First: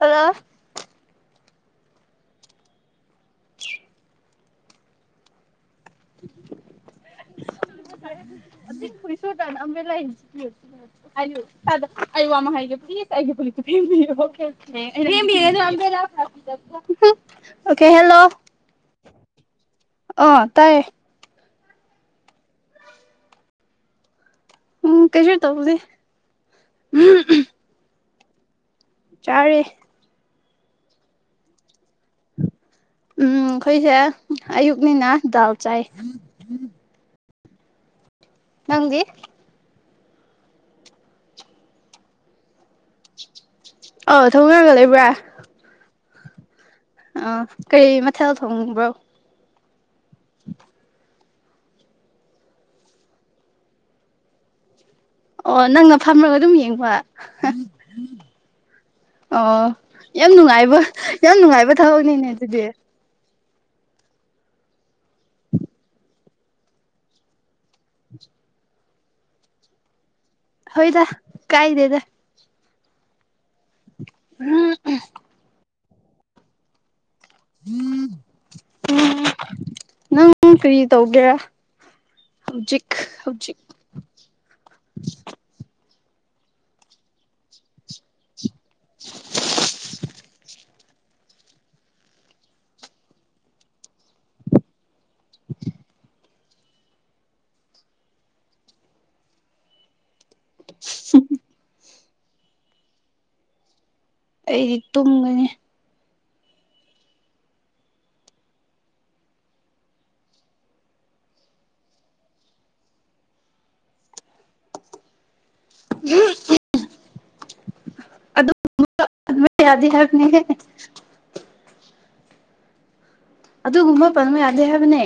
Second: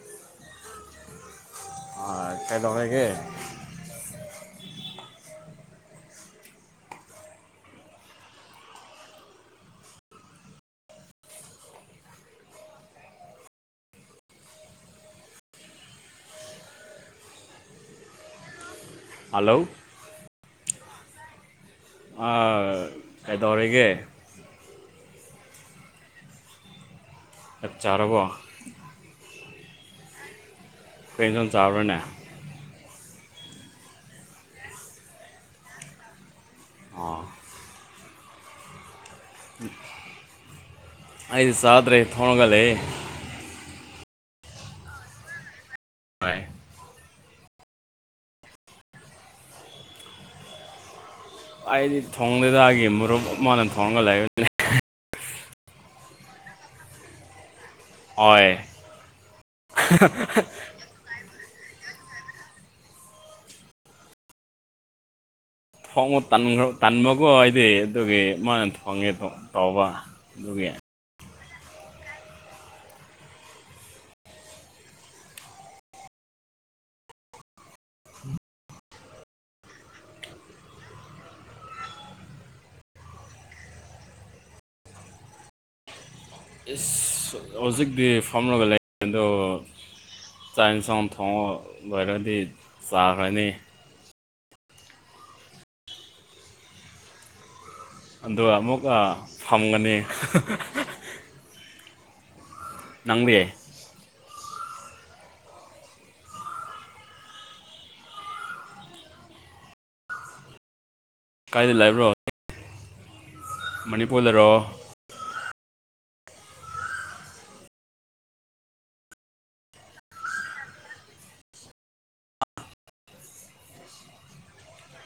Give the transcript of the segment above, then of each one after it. hello ꯑꯥ ꯀꯩꯗꯧꯔꯒꯦ [inaudible] [unintelligible] [inaudible] ꯍꯥꯏꯌꯨ ꯑꯩ ꯋꯥꯃ ꯍꯥꯏꯒꯦ ꯄꯨꯂꯤꯁ ꯑꯩꯒꯤ ꯄꯨꯂꯤꯁꯇ ꯐꯦꯡꯕꯤꯌꯨ [unintelligible] [unintelligible] ꯑꯣꯀꯦ ꯍꯦꯜꯂꯣ ꯍꯂꯣ ꯑꯥ ꯇꯥꯏꯌꯦ ꯥ ꯀꯩꯗꯧꯔꯒꯦ ꯎꯝ ꯀꯩꯁꯨ ꯇꯧꯕꯅꯦꯦ ꯆꯞ ꯆꯥꯔꯕ ꯆꯔꯦ ꯀꯩꯇꯝ ꯆꯥꯎꯔꯅꯦ ꯎꯝ ꯑꯩꯈꯣꯏꯁꯦ ꯑꯌꯨꯛꯅꯤꯅ ꯗꯥꯜ ꯆꯥꯏ ꯑꯣ ꯅꯪꯗꯤ ꯑꯩ ꯁꯥꯗ꯭ꯔꯦ ꯊꯉꯒꯂꯦ ꯑꯧ ꯊꯧꯒꯔꯒ ꯂꯩꯕ꯭ꯔꯥ ꯍꯣꯏ ꯑ ꯀꯔꯤ ꯃꯊꯦꯜ ꯊꯣꯡꯕ꯭ꯔꯣ [unintelligible] ꯑꯩꯗꯤ ꯊꯣꯡꯗꯦꯗꯒꯤ ꯃꯔꯨꯞ ꯃꯥꯅ ꯊꯣꯡꯉꯒ ꯂꯩꯥꯛ ꯑꯣ ꯅꯪꯅ ꯐꯝꯃꯒ ꯑꯗꯨꯝ ꯌꯦꯡꯕ ꯍꯣꯏ ꯑꯣ ꯌꯥꯝ ꯅꯨꯡꯉꯥꯏꯕ ꯌꯥꯝ ꯅꯨꯡꯉꯥꯏꯕ ꯊꯕꯛꯅꯤꯅꯦ ꯑꯗꯨꯗꯤ ꯣꯡꯕꯈ ꯇꯟꯕꯒꯣ ꯑꯩꯗꯤ ꯑꯗꯨꯒꯤ ꯃꯥꯅ ꯊꯣꯡꯉꯦ ꯇꯧꯕ ꯑꯗꯨꯒꯤ ꯑꯣꯏꯣꯏꯗ ꯀꯥꯏꯗꯦꯗ ꯎꯝ ꯎꯝ ꯅꯪ ꯀꯔꯤ ꯇꯧꯒꯦꯔ ꯍꯧꯖꯤꯛ ꯍꯧꯖꯤꯛ ꯏꯁ ꯍꯧꯖꯤꯛꯇꯤ ꯐꯝꯂꯒ ꯂꯩ ꯑꯗꯣ ꯆꯥꯛꯟꯁꯥꯎ ꯊꯣꯡꯉ ꯑꯣꯏꯔꯗꯤ ꯆꯥꯒꯅꯤ [unintelligible] ꯑꯗꯨꯒ ꯑꯃꯨꯛ ꯐꯪꯒꯅꯤ ꯎꯝ ꯅꯪꯗ ꯑꯩꯗꯤ ꯇꯨꯝꯒꯅꯤ ꯀꯥꯏꯗ ꯂꯩꯕ꯭ꯔꯣ ꯃꯅꯤꯄꯨꯔ ꯂꯩꯔꯣ ꯎ ꯑꯗꯨ ꯑꯗꯨ ꯌꯥꯗꯦ ꯍꯥꯏꯕꯅꯤ ꯑꯗꯨꯒꯨꯝꯕ ꯐꯟꯨ ꯌꯥꯗꯦ ꯍꯥꯏꯕꯅꯦ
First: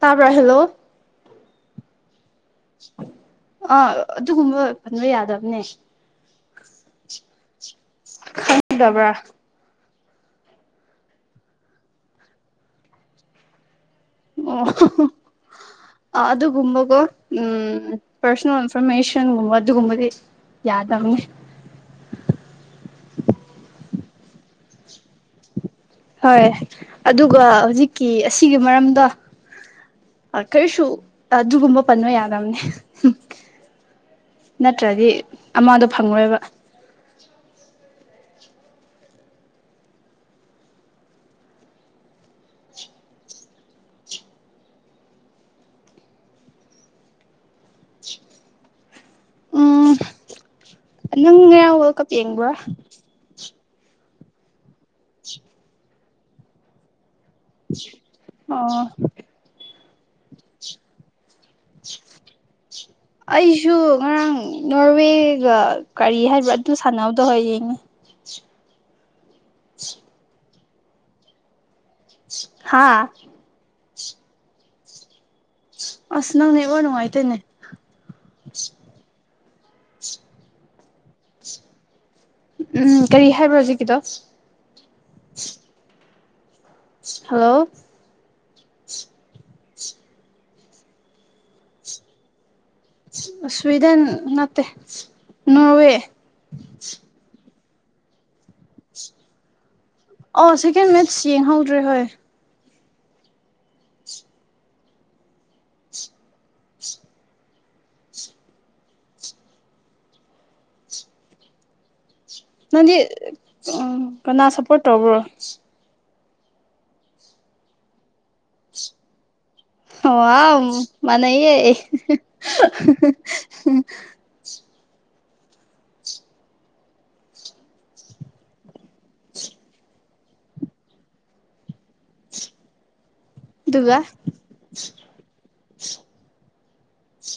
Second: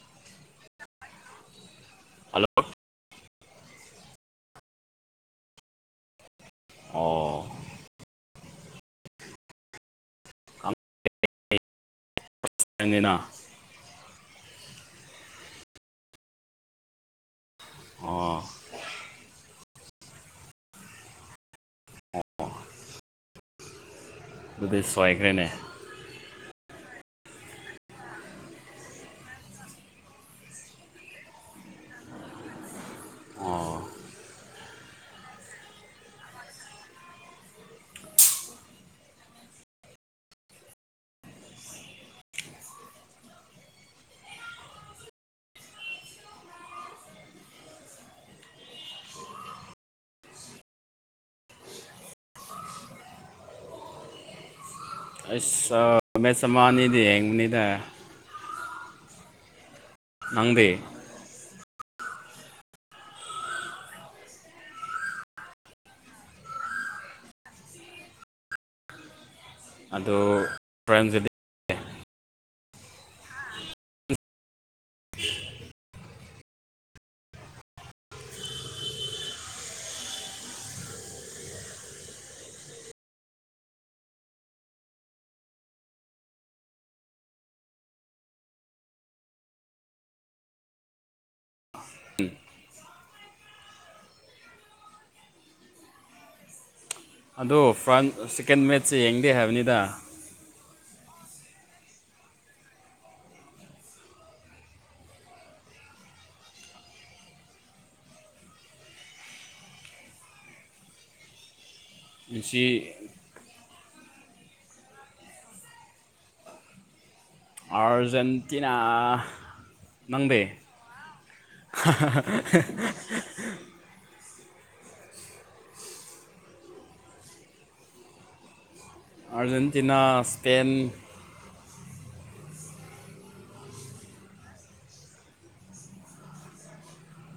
ꯇꯥꯄꯥ ꯍꯦꯜꯂꯣ ꯍꯜꯂꯣ ꯑꯥ ꯑꯗꯨꯒꯨꯝꯕ ꯐꯟꯕ ꯌꯥꯗꯕꯅꯦ ꯑꯣ ꯈꯪꯗꯕ꯭ꯔ ꯆꯅ ꯑꯣ ꯑꯗꯨꯒꯃꯒꯣ ꯎꯝ ꯑꯣ ꯄꯔꯁꯣꯅꯦꯜ ꯏꯟꯐꯣꯔꯃꯦꯁꯟꯒꯨꯝꯕ ꯑꯗꯨꯒꯨꯝꯕꯗꯤ ꯌꯥꯗꯕꯅꯤ ꯑꯗꯨꯗ ꯁ꯭ꯋꯥꯏꯈ꯭ꯔꯦꯅꯦ ꯍꯣꯏ ꯑꯗꯨꯒ ꯍꯧꯖꯤꯛꯀꯤ ꯑꯁꯤꯒꯤ ꯃꯔꯝꯗꯣ ꯀꯔꯤꯁꯨ ꯑꯗꯨꯒꯨꯝꯕ ꯄꯟꯕ ꯌꯥꯗꯕꯅꯦ ꯅꯠꯇ꯭ꯔꯗꯤ ꯑꯃꯗꯣ ꯐꯪꯉꯣꯏꯕ ꯎꯝ ꯅꯪ ꯉꯔ ꯋꯥꯔꯜ ꯀꯞ ꯌꯦꯡꯕ꯭ꯔ ꯃ ꯁꯃꯥꯟꯗꯤꯅꯤ ꯑꯥ ꯅꯪꯗꯦ [inaudible] ꯑꯩꯁꯨ ꯉꯔꯥꯡ ꯅꯣꯔꯋꯦꯒ ꯀꯔꯤ ꯍꯥꯏꯕ꯭ꯔꯥ ꯑꯗꯨ ꯁꯥꯟꯅꯕꯗꯨ ꯌꯦꯡꯉꯤ ꯑꯗꯣ ꯄꯔꯝꯗꯗꯤ ꯍꯥꯥ ꯑꯁ ꯅꯪ ꯅꯦꯋꯥꯛ ꯅꯨꯡꯉꯥꯏꯇꯦꯅꯦ ꯎꯝ ꯀꯔꯤ ꯍꯥꯏꯕ꯭ꯔꯣ ꯍꯧꯖꯤꯛꯀꯤꯗꯣ ꯍꯜꯂꯣ ꯎꯝ ꯁ꯭ꯋꯤꯗꯟ ꯅꯠꯇꯦ ꯅꯣꯔꯋꯦ ꯑꯗꯣ ꯐ꯭ꯔꯟ ꯁꯤꯛꯀꯦꯟ ꯃꯦꯠꯁꯦ ꯌꯦꯡꯗꯦ ꯍꯥꯏꯕꯅꯤꯗ ꯑꯣ ꯁꯦꯀꯦꯟ ꯃꯦꯠꯁ ꯌꯦꯡꯍꯧꯗ꯭ꯔꯦ ꯍꯣꯏ ꯉꯁꯤ ꯅꯪꯗꯤ ꯎꯡ ꯀꯅꯥ ꯁꯞꯄꯣꯔꯠ ꯇꯧꯕ꯭ꯔꯣ ꯑꯥꯔꯖꯦꯟꯇꯤꯅꯥ ꯅꯪꯗꯤ ꯋꯥꯎꯝ ꯃꯥꯅꯩꯌꯦ [unintelligible] ꯑꯥꯔꯖꯦꯟꯇꯤꯅꯥ ꯁ꯭ꯄꯦꯟ ꯑꯗꯨꯒ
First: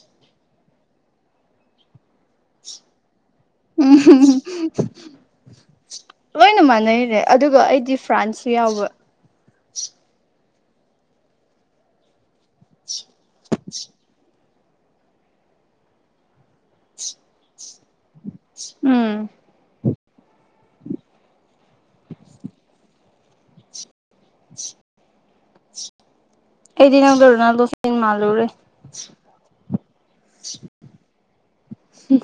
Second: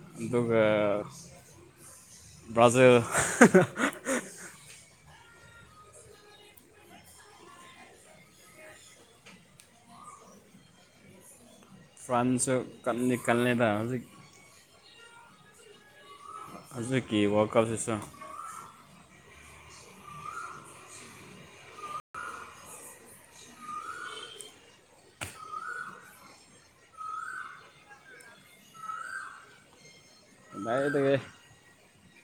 ꯑꯗꯨꯒ ꯑꯗꯨꯒ ꯕ꯭ꯔꯥꯖꯤꯜ ꯎꯝ [unintelligible] ꯂꯣꯏꯅ ꯃꯥꯟꯅꯩꯅꯦ ꯑꯗꯨꯒ ꯑꯩꯗꯤ ꯐ꯭ꯔꯥꯟꯁꯁꯨ ꯌꯥꯎꯕ ꯐ꯭ꯔꯟꯁꯨ ꯀꯂꯤ ꯀꯜꯂꯦꯗ ꯍꯧꯖꯤꯛ ꯍꯧꯖꯤꯛꯀꯤ ꯋꯥꯜꯀꯞꯁꯤꯁꯨ ꯎꯝ [unintelligible] ꯑꯦꯗꯤꯅꯪꯗꯣ ꯔꯣꯅꯥꯜꯗꯣ ꯐꯦꯟ ꯃꯥꯜꯂꯨꯔꯦ ꯀꯥꯏꯗꯨꯗꯒꯤ ꯍꯝ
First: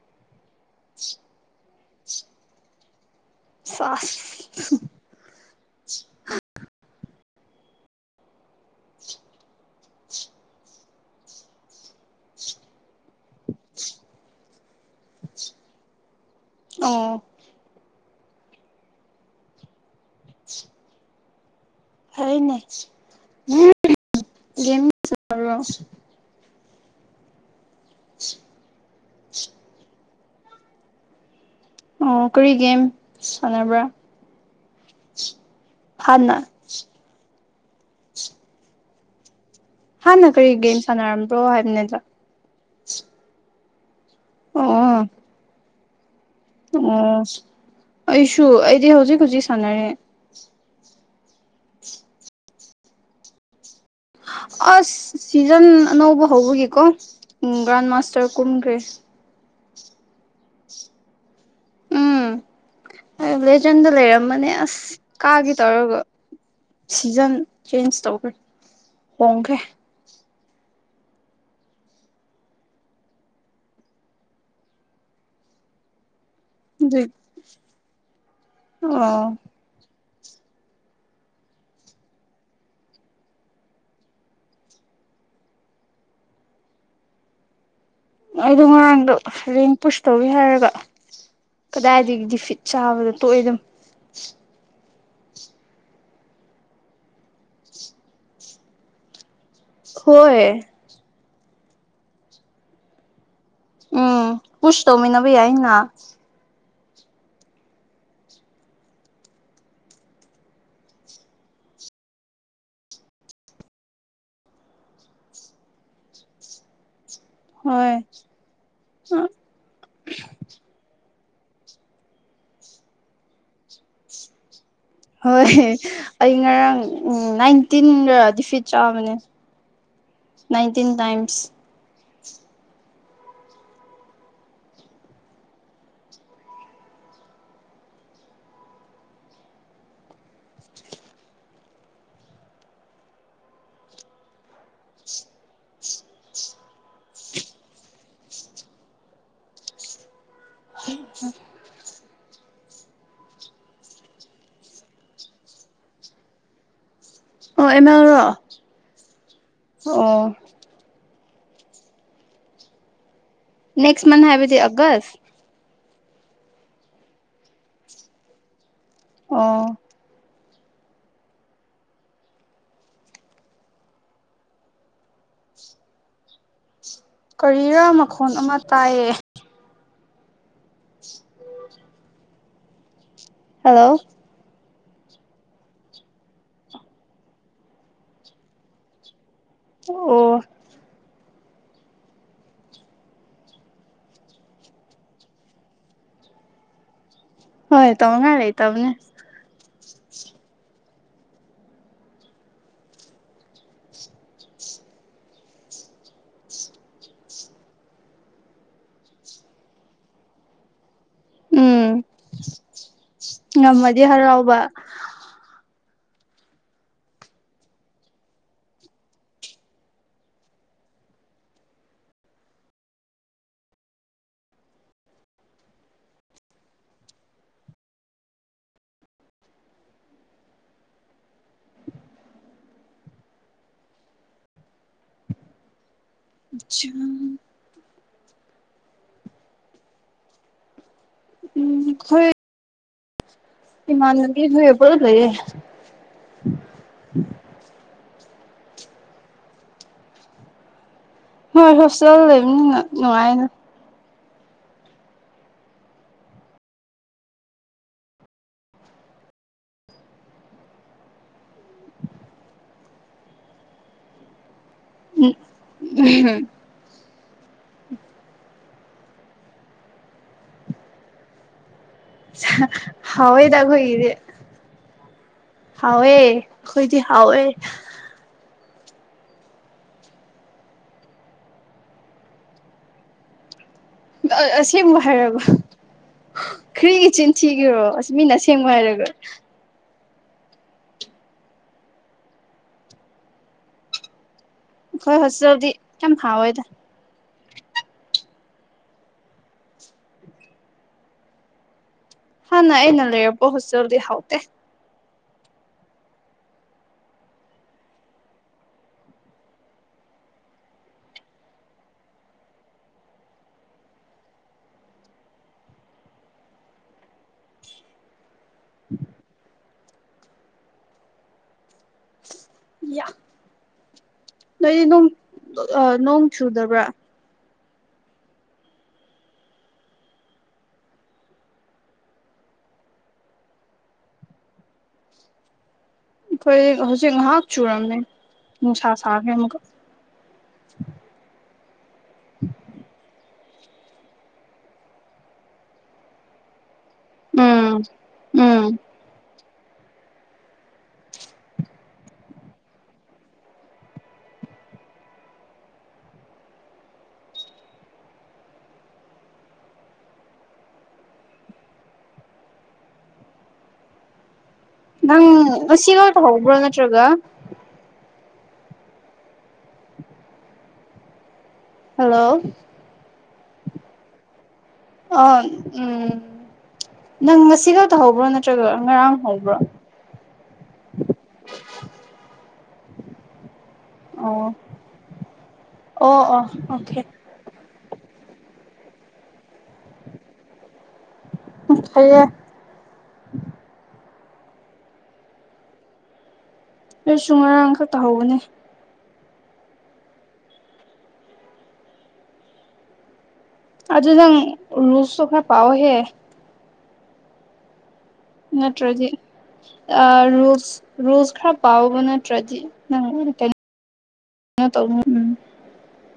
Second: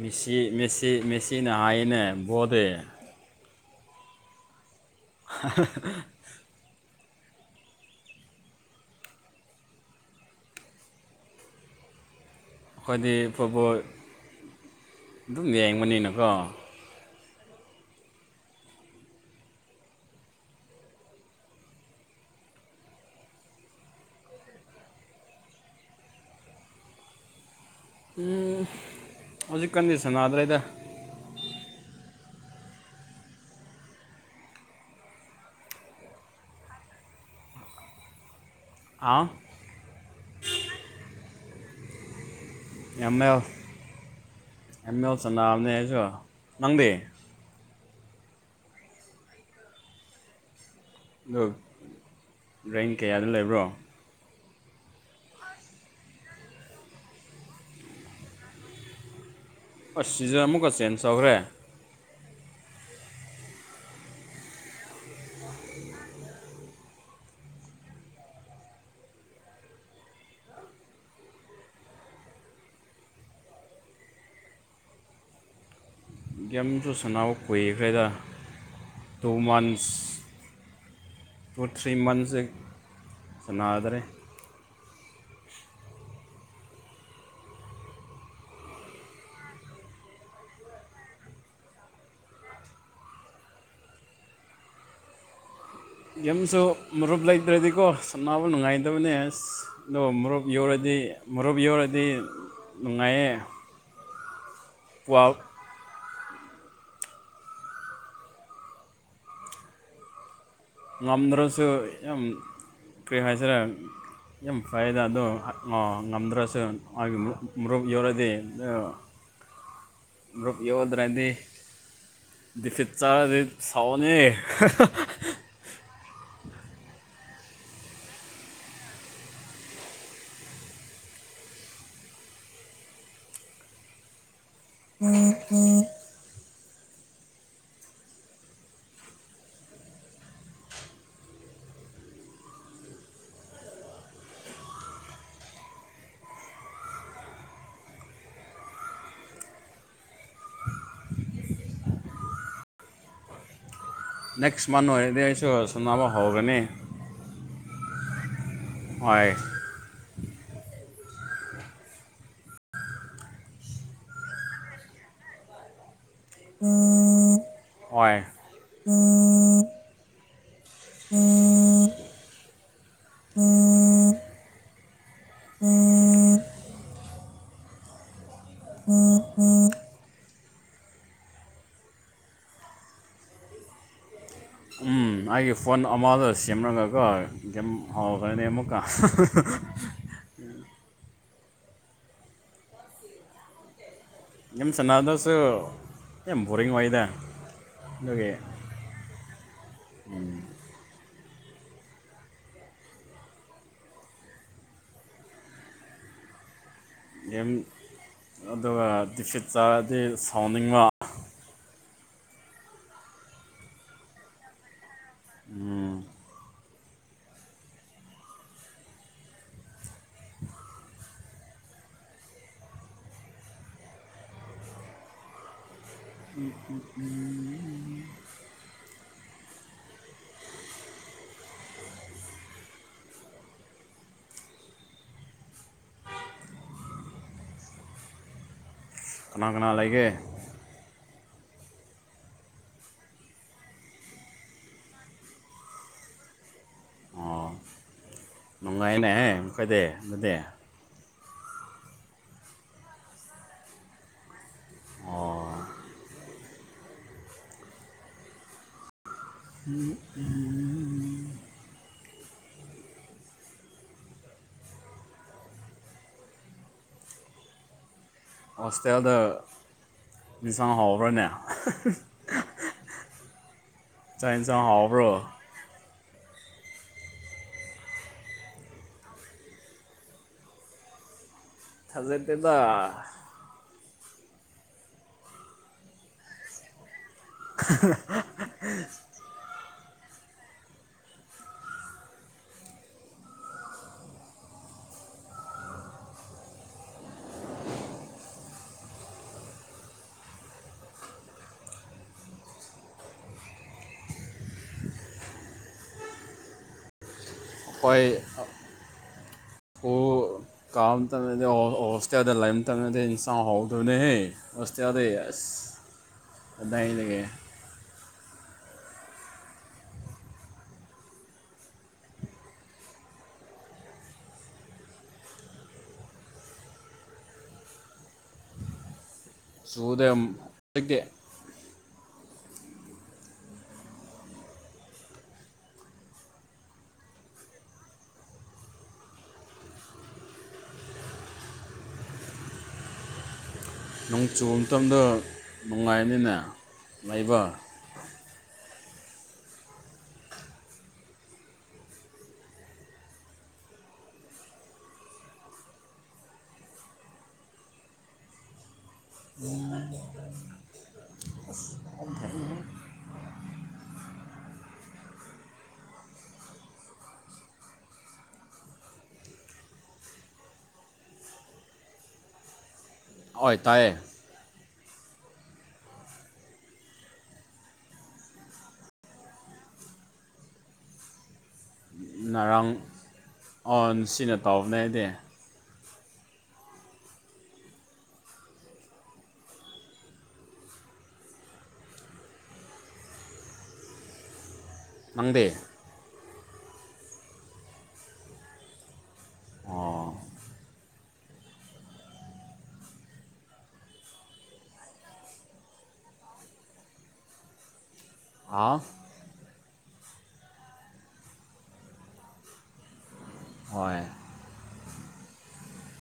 ꯃꯦꯁꯤ ꯃꯦꯁꯤ ꯃꯦꯁꯤꯅ ꯍꯥꯏꯅꯦ ꯕꯣꯗꯦ ꯁꯥꯁ ꯍ ꯍ ꯍ [unintelligible] ꯑꯩꯈꯣꯏꯗꯤ ꯐꯨꯠꯕꯣꯜ ꯑꯗꯨꯝ ꯌꯦꯡꯕꯅꯤꯅꯀꯣ ꯑꯣ ꯐꯩꯅꯦ [inaudible] ꯎ ꯍꯧꯖꯤꯛ ꯀꯟꯗꯤ ꯁꯟꯅꯗꯔꯦꯗ ꯑꯣ ꯀꯔꯤꯒꯦꯝ ꯁꯥꯟꯅꯕ꯭ꯔꯥ ꯍꯥꯟꯅ ꯑꯥ ꯍꯥꯟꯅ ꯀꯔꯤ ꯒꯦꯝ ꯁꯥꯟꯅꯔꯝꯕ꯭ꯔꯣ ꯍꯥꯏꯕ ꯅꯠꯇ꯭ꯔꯥ M L O M O L ꯆꯅꯥꯕꯅꯦ ꯑꯩꯁꯨ ꯅꯪꯗꯤ ꯑꯣ ꯑꯩꯁꯨ ꯑꯩꯗꯤ ꯍꯧꯖꯤꯛ ꯍꯧꯖꯤꯛ ꯁꯥꯟꯅꯔꯦ ꯑꯗꯣ ꯔꯦꯡ ꯀꯌꯥꯗ ꯂꯩꯕ꯭ꯔꯣ ꯑꯁ ꯁꯤꯖꯟ ꯑꯅꯧꯕ ꯍꯧꯕꯒꯤꯀꯣ ꯎꯝ ꯒꯔꯥꯟ ꯃꯥꯁꯇꯔ ꯀꯨꯝꯒꯔꯦ ꯑꯁ ꯁꯤꯖꯔ ꯑꯃꯨꯛꯀ ꯆꯦꯟꯖ ꯇꯧꯈ꯭ꯔꯦ ꯂꯦꯖꯦꯟꯗ ꯂꯩꯔꯝꯕꯅꯦ ꯑꯁ ꯀꯥꯒꯤ ꯇꯧꯔꯔꯕ ꯁꯤꯖꯟ ꯆꯦꯟꯖ ꯇꯧꯈ꯭ꯔꯦ ꯍꯣꯡꯈ꯭ꯔꯦ ꯒꯦꯝꯁꯨꯨ ꯑꯗꯨꯏ ꯁꯥꯟꯅꯕ ꯀꯨꯏꯈ꯭ꯔꯦꯗ ꯑꯣ two months two three months ꯁꯥꯟꯅꯗ꯭ꯔꯦ ꯑꯩꯗꯣ ꯉꯔꯥꯡꯗꯣ ꯔꯦꯡ ꯄꯨꯁ ꯇꯧꯋꯤ ꯍꯥꯏꯔꯒ ꯀꯗꯥꯏꯗꯒꯤꯗꯤ ꯐꯤꯠ ꯆꯥꯕꯗꯣ ꯇꯣꯛꯏ ꯑꯗꯨꯝ ꯌꯥꯝꯁꯨ ꯃꯔꯨꯞ ꯂꯩꯇ꯭ꯔꯗꯤꯀꯣ ꯁꯟꯅꯕ ꯅꯨꯡꯉꯥꯏꯇꯕꯅꯦ ꯑꯁ ꯑꯗ ꯍꯣꯏ ꯃꯨꯞ ꯌꯧꯔꯗꯤ ꯃꯨꯞ ꯌꯧꯔꯗꯤ ꯅꯨꯡꯉꯥꯏꯌꯦ ꯎꯝ ꯄꯨꯁ ꯄꯨꯋꯥ ꯇꯧꯃꯤꯅꯚꯩꯌꯥꯏꯅ ꯉꯗ꯭ꯔꯁꯨ ꯀꯔꯤ ꯍꯥꯏꯁꯤꯔ ꯌꯥꯝ ꯐꯩꯗ ꯑꯗꯣ ꯑ ꯉꯝꯗ꯭ꯔꯁꯨ ꯍꯥꯏꯒꯅꯨ ꯃꯔꯨꯞ ꯍꯣꯏ ꯌꯧꯂꯗꯤ ꯃꯔꯨꯞ ꯌꯧꯑꯗ꯭ꯔꯗꯤ ꯗꯤꯐꯤꯠ ꯆꯥꯔꯗꯤ ꯁꯥꯎꯑꯣꯅꯦ ꯍꯣꯏ ꯑꯩ ꯉꯔꯥꯡ ꯅꯥꯏꯟꯇꯤꯟꯔ ꯗꯤꯐꯤꯠ ꯆꯥꯕꯅꯦ ꯅꯥꯟꯇꯤꯟ ꯇꯥꯏꯝꯁ ꯎ ꯎ ꯅꯦꯛꯁ ꯃꯟ ꯑꯣꯏꯔꯗꯤ ꯑꯩꯁꯨꯁ ꯑꯃ ꯍꯧꯒꯅꯤ ꯑꯣ ꯑꯦꯅꯥꯔꯣ ꯍ꯭ꯋꯥꯏ ꯑꯣ ꯅꯦꯛꯁ ꯃꯟ ꯍꯥꯏꯕꯗꯤ ꯑꯒꯁ ꯑ ꯑꯣꯏ ꯑꯣꯥ ꯎꯝ ꯀꯔꯤꯌꯔ ꯃꯈꯣꯟ ꯑꯃ ꯇꯥꯏꯌꯦ ꯎꯝ ꯍꯜꯂꯣ ꯎꯝ ꯑꯩꯒꯤ ꯐꯣꯟ ꯑꯃꯗ ꯁꯦꯝꯔꯒꯀꯣ ꯦꯝ ꯍꯥꯎꯈ꯭ꯔꯅꯦ ꯑꯃꯨꯛꯀ ꯑꯣ ꯌꯦꯦꯝ ꯁꯅꯥꯗꯁꯨ ꯕꯣꯔꯤꯡ ꯑꯣꯏꯗꯦ ꯍꯣꯏ ꯇ ꯃꯉꯥꯏ ꯂꯩꯦ ꯇꯧꯅꯦ ꯌꯦꯝ ꯑꯗꯨꯒ ꯗꯤꯐꯤꯠ ꯆꯥꯔꯗꯤ ꯁꯥꯎꯅꯤꯡꯕ ꯎꯝ ꯉꯝꯃꯗꯤ ꯍꯔꯥꯎꯕ ꯎꯝ ꯎ ꯑꯆꯥ ꯀꯅꯥ ꯀꯅꯥ ꯂꯩꯒꯦ ꯊꯣꯏ ꯏꯃꯥꯟꯅꯕꯤ ꯍꫭꯏꯒ ꯄꯨꯂꯞ ꯂꯩꯌꯦ ꯑꯣ ꯅꯨꯡꯉꯥꯏꯅꯦ ꯍ ꯎꯈꯣꯏꯗꯦ ꯑꯗꯨꯗꯦ ꯍꯣꯏ ꯍꯣꯁꯇꯦꯜ ꯂꯩꯕꯅꯤ ꯅꯨꯡꯉꯥꯏꯅ ꯑꯣ ꯎ ꯎꯝ ꯍꯝ ꯍꯣꯁꯇꯦꯜꯗ ꯃꯤꯁꯥꯡ ꯍꯥꯎꯕ꯭ꯔꯥꯅꯦ ꯍꯣꯏꯗꯈꯣꯏ ꯆꯥꯏꯟꯁ ꯍꯥꯎꯕ꯭ꯔꯣ ꯍꯥꯎꯋꯦ ꯈꯣꯏꯗꯤ ꯍꯥꯎꯋꯦ ꯊꯖꯔꯠꯇꯗ ꯑ ꯑꯁꯦꯡꯕ ꯍꯥꯏꯔꯕ ꯈ꯭ꯔꯤꯒꯤ ꯆꯤꯟ ꯊꯤꯒꯤꯔꯣ ꯑꯁ ꯃꯤꯅꯁꯦ ꯑꯁꯦꯡꯕ ꯍꯥꯏꯔꯒ꯭ꯔ ꯍꯣꯏ ꯍꯣꯖꯤꯥꯎꯗꯤ ꯀꯌꯥꯝ ꯍꯥꯎꯋꯦꯗ ꯍꯅ ꯌꯦꯅ ꯂꯩꯕꯁ ꯆꯜꯗꯤ ꯍꯥꯎꯗꯦ ꯍꫭꯏ ꯑ ꯀꯥꯝꯇꯝꯗꯗꯤ ꯍꫭ ꯍꫭꯁꯇꯦꯜꯗ ꯂꯩꯝꯇꯝꯗꯗꯤ ꯏꯟꯁꯥꯡ ꯍꯥꯎꯗꯕꯅꯦꯍꯦ ꯃꯁꯇꯦ ꯑꯗꯩꯗꯥꯏ ꯂꯩꯒꯦ ꯌꯥ ꯅꯣꯏꯗꯤ ꯅ ꯅꯣꯡ ꯆꯨꯗꯕ꯭ꯔꯥ ꯆꯨꯗꯦꯝ ꯍꯨꯖꯤꯛꯇꯤ ꯑꯩꯈꯣꯏ ꯍꯧꯖꯤꯛ ꯉꯥꯏꯍꯥꯛ ꯆꯨꯔꯝꯃꯦ ꯅꯨꯡꯁꯥ ꯁꯥꯈ꯭ꯔꯦ ꯑꯃꯨꯛꯀ ꯅꯣꯡ ꯆꯨꯕ ꯃꯇꯝꯗ ꯅꯨꯡꯉꯥꯏꯅꯤꯅꯦ ꯂꯩꯕ ꯎꯝ ꯎꯝ [unintelligible] [unintelligible] ꯅꯪ ꯉꯁꯤ ꯔꯣꯏ ꯍꯧꯕꯔ ꯅꯠꯇ꯭ꯔꯒ ꯍꯜꯂꯣ ꯍꯣꯏ ꯇꯥꯏꯌꯦ ꯑ ꯎꯝ ꯅꯪ ꯉꯁꯤ ꯈꯛꯇ ꯍꯧꯕ꯭ꯔꯣ ꯅꯠꯇ꯭ꯔꯒ ꯉꯔꯥꯡ ꯍꯧꯕ꯭ꯔꯣ ꯅꯔꯥꯡ ꯑꯣ ꯅꯁꯤꯅ ꯑꯣ ꯇꯧꯕꯅꯦ ꯑꯩꯗꯤ ꯑꯣ ꯑꯣ ꯑꯣꯀꯦ [unintelligible] ꯐꯌꯦꯦ ꯅꯪꯗꯤ ꯑꯩꯁꯨ ꯉꯔꯥꯡ ꯈꯛꯇ ꯍꯧꯕꯅꯤ ꯑꯣ ꯑꯗꯨ ꯅꯪ ꯔꯨꯜꯁ ꯇꯨ ꯈꯔ ꯄꯥꯎꯍꯦ ꯍꯥ ꯅꯠꯇ꯭ꯔꯗꯤ ꯑꯥ ꯔꯨꯜꯁ ꯔꯨꯜꯁ ꯈꯔ ꯄꯥꯎꯕ ꯅꯠꯇ꯭ꯔꯗꯤ ꯅꯪ ꯂꫭꯏꯅ ꯀꯩꯅꫭ ꯍꯣꯏ ꯀꯩꯅꫭ ꯇꯧꯅ ꯎꯝ